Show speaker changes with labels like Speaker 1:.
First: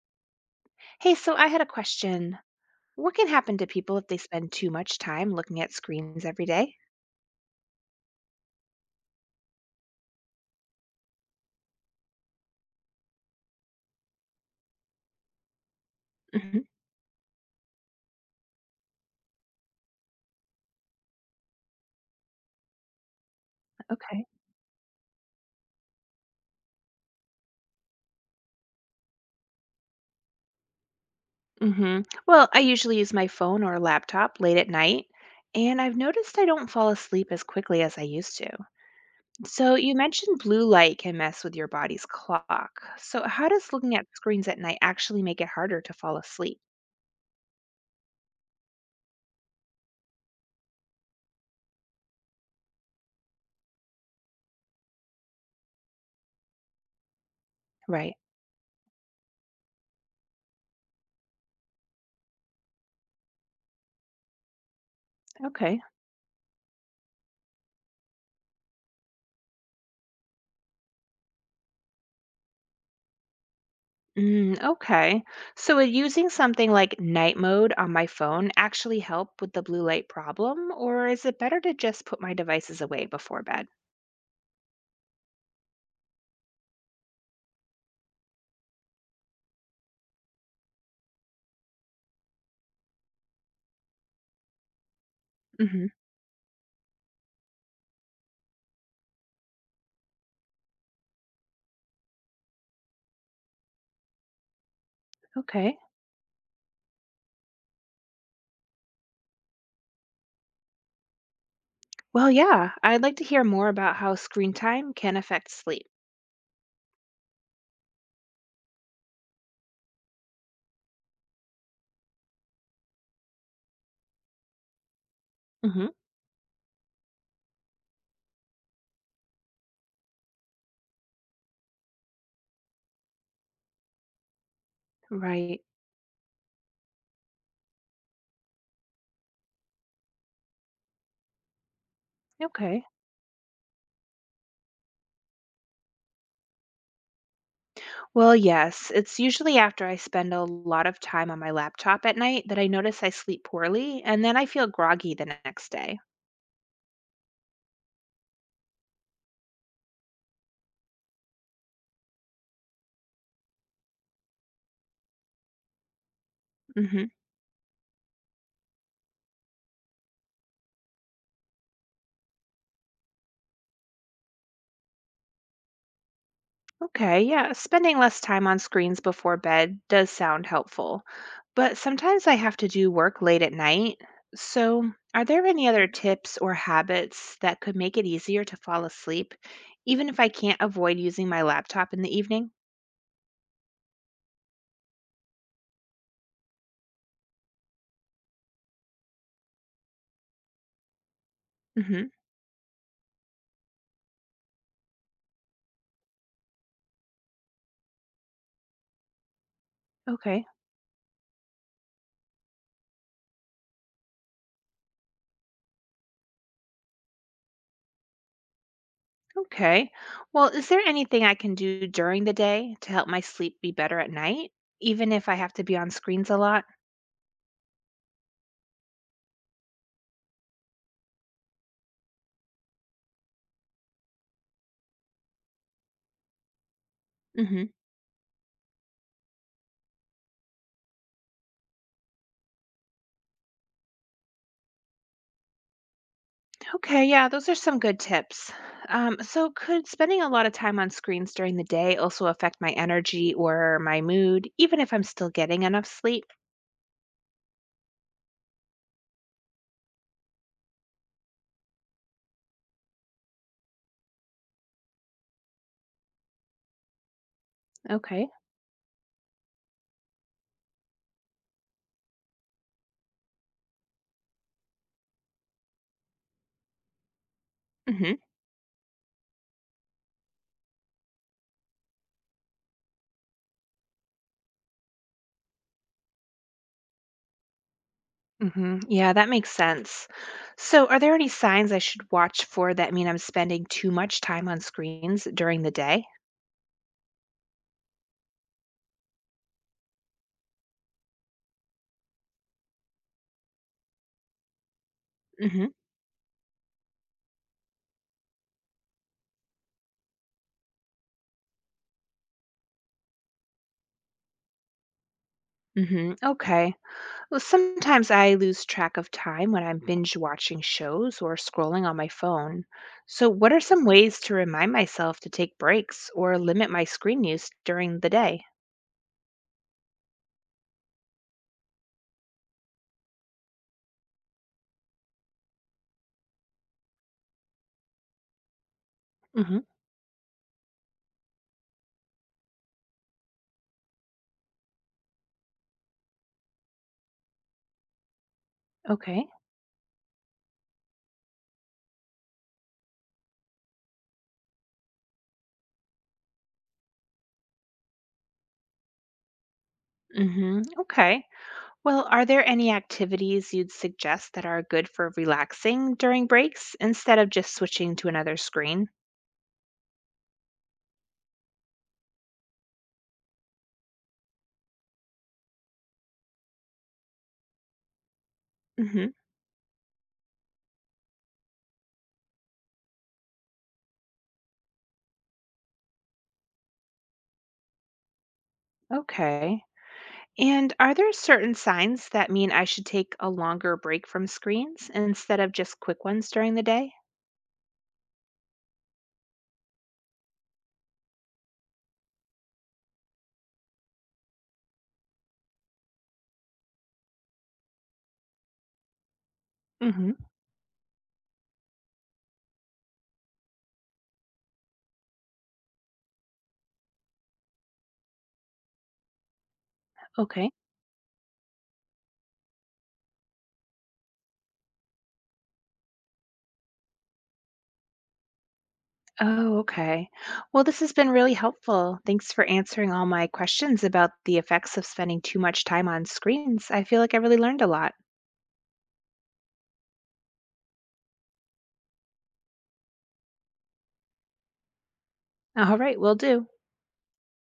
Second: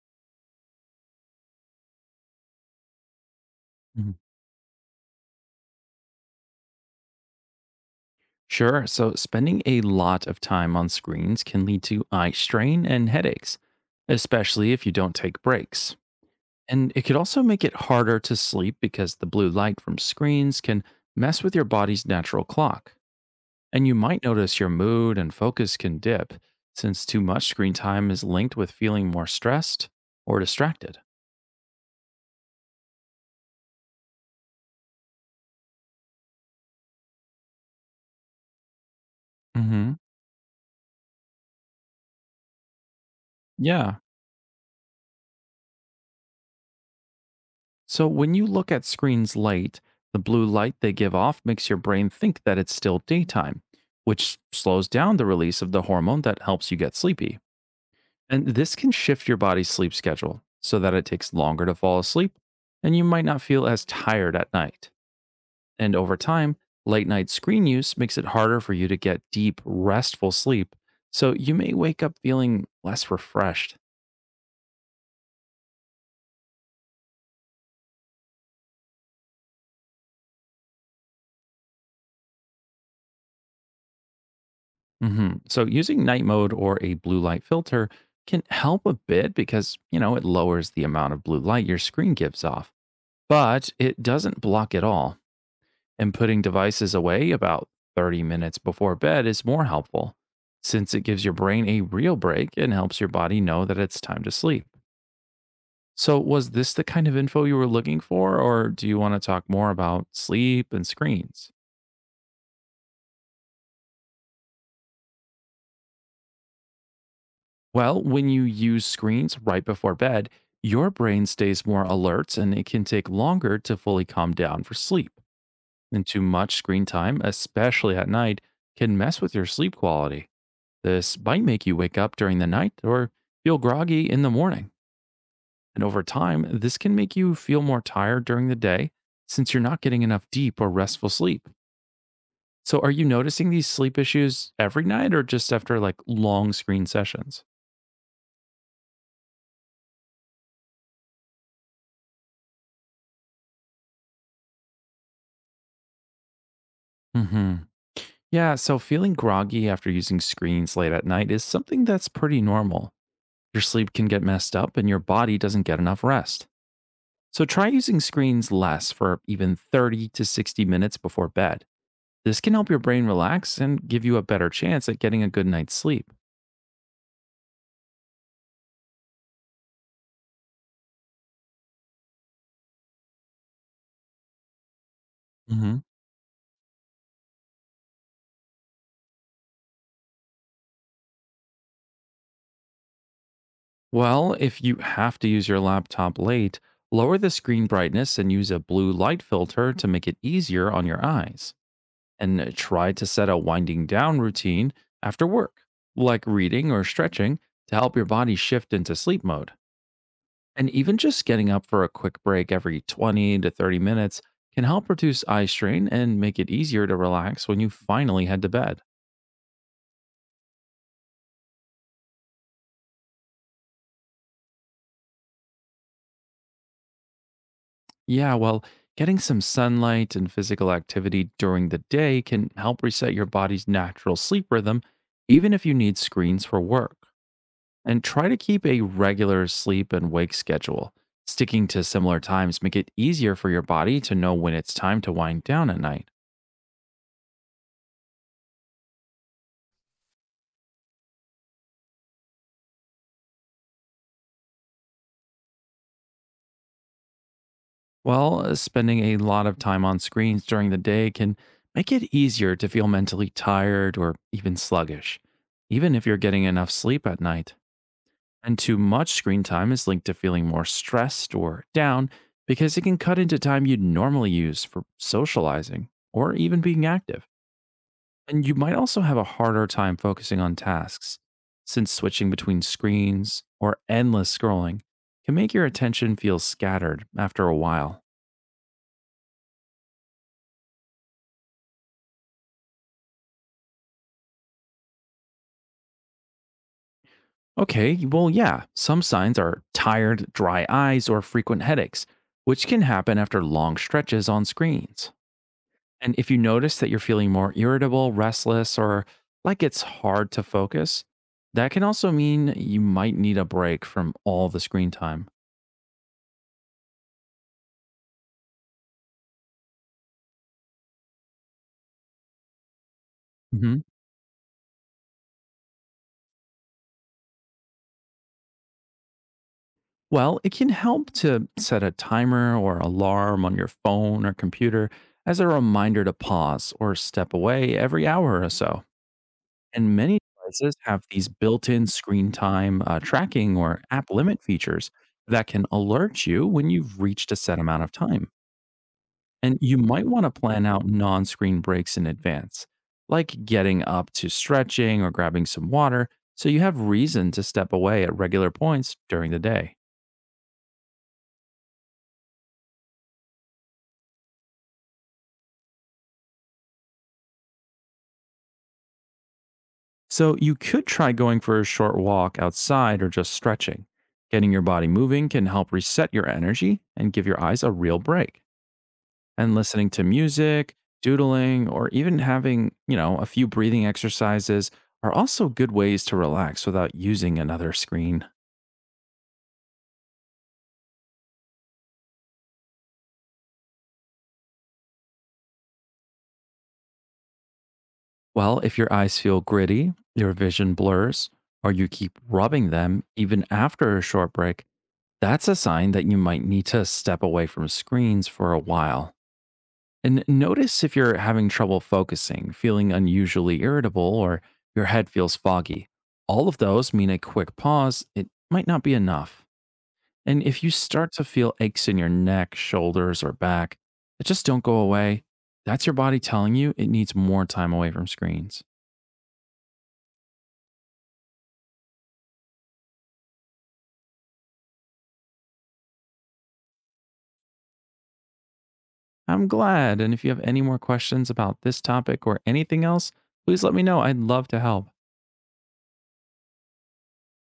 Speaker 1: Hey, so I had a question. What can happen to people if
Speaker 2: Mhm.
Speaker 1: they spend too much time looking at screens every day?
Speaker 2: Sure. So, spending a lot of time on screens can lead to eye strain and headaches, especially if you don't take breaks.
Speaker 1: Mm-hmm.
Speaker 2: And it could also make it harder to sleep because the blue light from screens can mess with your body's natural clock. And you might
Speaker 1: Okay.
Speaker 2: notice your mood and focus can dip since too much screen time is linked with feeling more stressed or distracted.
Speaker 1: Mm-hmm. Well, I usually use my phone or laptop late at night, and I've noticed I don't fall asleep as quickly as I used to. So
Speaker 2: Hmm.
Speaker 1: you mentioned blue light can mess with your body's clock. So how does looking
Speaker 2: Yeah.
Speaker 1: at screens at night actually make it harder to fall asleep?
Speaker 2: So, when you look at screens late, the blue light they give off makes your brain think that it's still daytime, which slows down the release of the hormone that helps you get sleepy.
Speaker 1: Right.
Speaker 2: And this can shift your body's sleep schedule so that it takes longer to fall asleep and you might not feel as tired at night.
Speaker 1: Okay.
Speaker 2: And over time, late night screen use makes it harder for you to get deep, restful sleep. So, you may wake up feeling less refreshed.
Speaker 1: Mm, okay. So would using something like night mode on my phone actually help with the blue light problem, or is it better to just put my devices away before bed?
Speaker 2: Hmm. So using night mode or a blue light filter can help a bit because it lowers the amount of blue light your screen gives off, but it doesn't block at all.
Speaker 1: Hmm.
Speaker 2: And putting devices away about 30 minutes before bed is more helpful since it gives your brain a real break and helps your body know that it's time to sleep.
Speaker 1: Okay.
Speaker 2: So, was this the kind of info you were looking for, or do you want to talk more about sleep and screens?
Speaker 1: Well, yeah, I'd like to hear more about how screen time can affect sleep.
Speaker 2: Well, when you use screens right before bed, your brain stays more alert and it can take longer to fully calm down for sleep.
Speaker 1: Hmm.
Speaker 2: And too much screen time, especially at night, can mess with your sleep quality. This might make you wake up during the night or feel groggy in the morning.
Speaker 1: Right.
Speaker 2: And over time, this can make you feel more tired during the day since you're not getting enough deep or restful sleep. So,
Speaker 1: Okay.
Speaker 2: are you noticing these sleep issues every night or just after like long screen sessions?
Speaker 1: Well, yes, it's usually after I spend a lot of time on my laptop at night that I notice I sleep poorly, and then I feel groggy the next day.
Speaker 2: Hmm. Yeah, so feeling groggy after using screens late at night is something that's pretty normal. Your sleep can get messed up and your body doesn't get enough rest.
Speaker 1: Hmm.
Speaker 2: So try using screens less for even 30 to 60 minutes before bed. This can help your brain relax and give you a better chance at getting a good night's sleep.
Speaker 1: Okay, yeah, spending less time on screens before bed does sound helpful, but sometimes I have to do work late at night. So, are there any
Speaker 2: Hmm.
Speaker 1: other tips or habits that could make it easier to fall asleep, even if I can't avoid using my laptop in the evening?
Speaker 2: Well, if you have to use your laptop late, lower the screen brightness and use a blue light filter to make it easier on your eyes.
Speaker 1: Hmm.
Speaker 2: And try to set a winding down routine after work, like reading or stretching to help your body shift into sleep mode.
Speaker 1: Okay,
Speaker 2: And even just getting up for a quick break every 20 to 30 minutes can help reduce eye strain and make it easier to relax when you finally head to bed.
Speaker 1: okay. Well, is there anything I can do during the day to help my sleep be better at night, even if I have to be on screens a lot?
Speaker 2: Yeah, well, getting some sunlight and physical activity during the day can help reset your body's natural sleep rhythm, even if you need screens for work.
Speaker 1: Mm-hmm.
Speaker 2: And try to keep a regular sleep and wake schedule. Sticking to similar times make it easier for your body to know when it's time to wind down at night.
Speaker 1: Okay, yeah, those are some good tips. So, could spending a lot of time on screens during the day also affect my energy or my mood, even if I'm still getting enough sleep?
Speaker 2: While spending a lot of time on screens during the day can make it easier to feel mentally tired or even sluggish, even if you're getting enough sleep at night.
Speaker 1: Okay.
Speaker 2: And too much screen time is linked to feeling more stressed or down because it can cut into time you'd normally use for socializing or even being active.
Speaker 1: Hmm.
Speaker 2: And you might also have a harder time focusing on tasks, since switching between screens or endless scrolling can make your attention feel scattered after a while.
Speaker 1: Hmm, yeah, that makes sense. So, are there any signs I should watch for that mean I'm spending too much time on screens during the day?
Speaker 2: Okay, well, yeah, some signs are tired, dry eyes, or frequent headaches, which can happen after long stretches on screens.
Speaker 1: Hmm.
Speaker 2: And if you notice that you're feeling more irritable, restless, or like it's hard to focus, that can also mean you might need a break from all the screen time.
Speaker 1: Hmm. Okay. Well, sometimes I lose track of time when I'm binge watching shows or scrolling on my phone. So, what are
Speaker 2: Mm-hmm.
Speaker 1: some ways to remind myself to take breaks or limit my screen use during the day?
Speaker 2: Well, it can help to set a timer or alarm on your phone or computer as a reminder to pause or step away every hour or so.
Speaker 1: Hmm.
Speaker 2: And many devices have these built in screen time tracking or app limit features that can alert you when you've reached a set amount of time.
Speaker 1: Okay.
Speaker 2: And you might want to plan out non screen breaks in advance, like getting up to stretching or grabbing some water, so you have reason to step away at regular points during the day.
Speaker 1: Hmm. Okay. Well, are there any activities you'd suggest that are good for relaxing during breaks instead of just switching to another screen?
Speaker 2: So you could try going for a short walk outside or just stretching. Getting your body moving can help reset your energy and give your eyes a real break.
Speaker 1: Hmm.
Speaker 2: And listening to music, doodling, or even having a few breathing exercises are also good ways to relax without using another screen.
Speaker 1: Okay. And are there certain signs that mean I should take a longer break from screens instead of just quick ones during the day?
Speaker 2: Well, if your eyes feel gritty, your vision blurs, or you keep rubbing them even after a short break, that's a sign that you might need to step away from screens for a while.
Speaker 1: Mhm.
Speaker 2: And notice if you're having trouble focusing, feeling unusually irritable, or your head feels foggy. All of those mean a quick pause. It might not be enough. And
Speaker 1: Okay.
Speaker 2: if you start to feel aches in your neck, shoulders, or back that just don't go away, that's your body telling you it needs more time away from screens.
Speaker 1: Oh, okay. Well, this has been really helpful. Thanks for answering all my questions about the effects of spending too much time on screens. I feel like I really learned a lot.
Speaker 2: I'm glad. And if you have any more questions about this topic or anything else, please let me know. I'd love to help.
Speaker 1: All right, will do.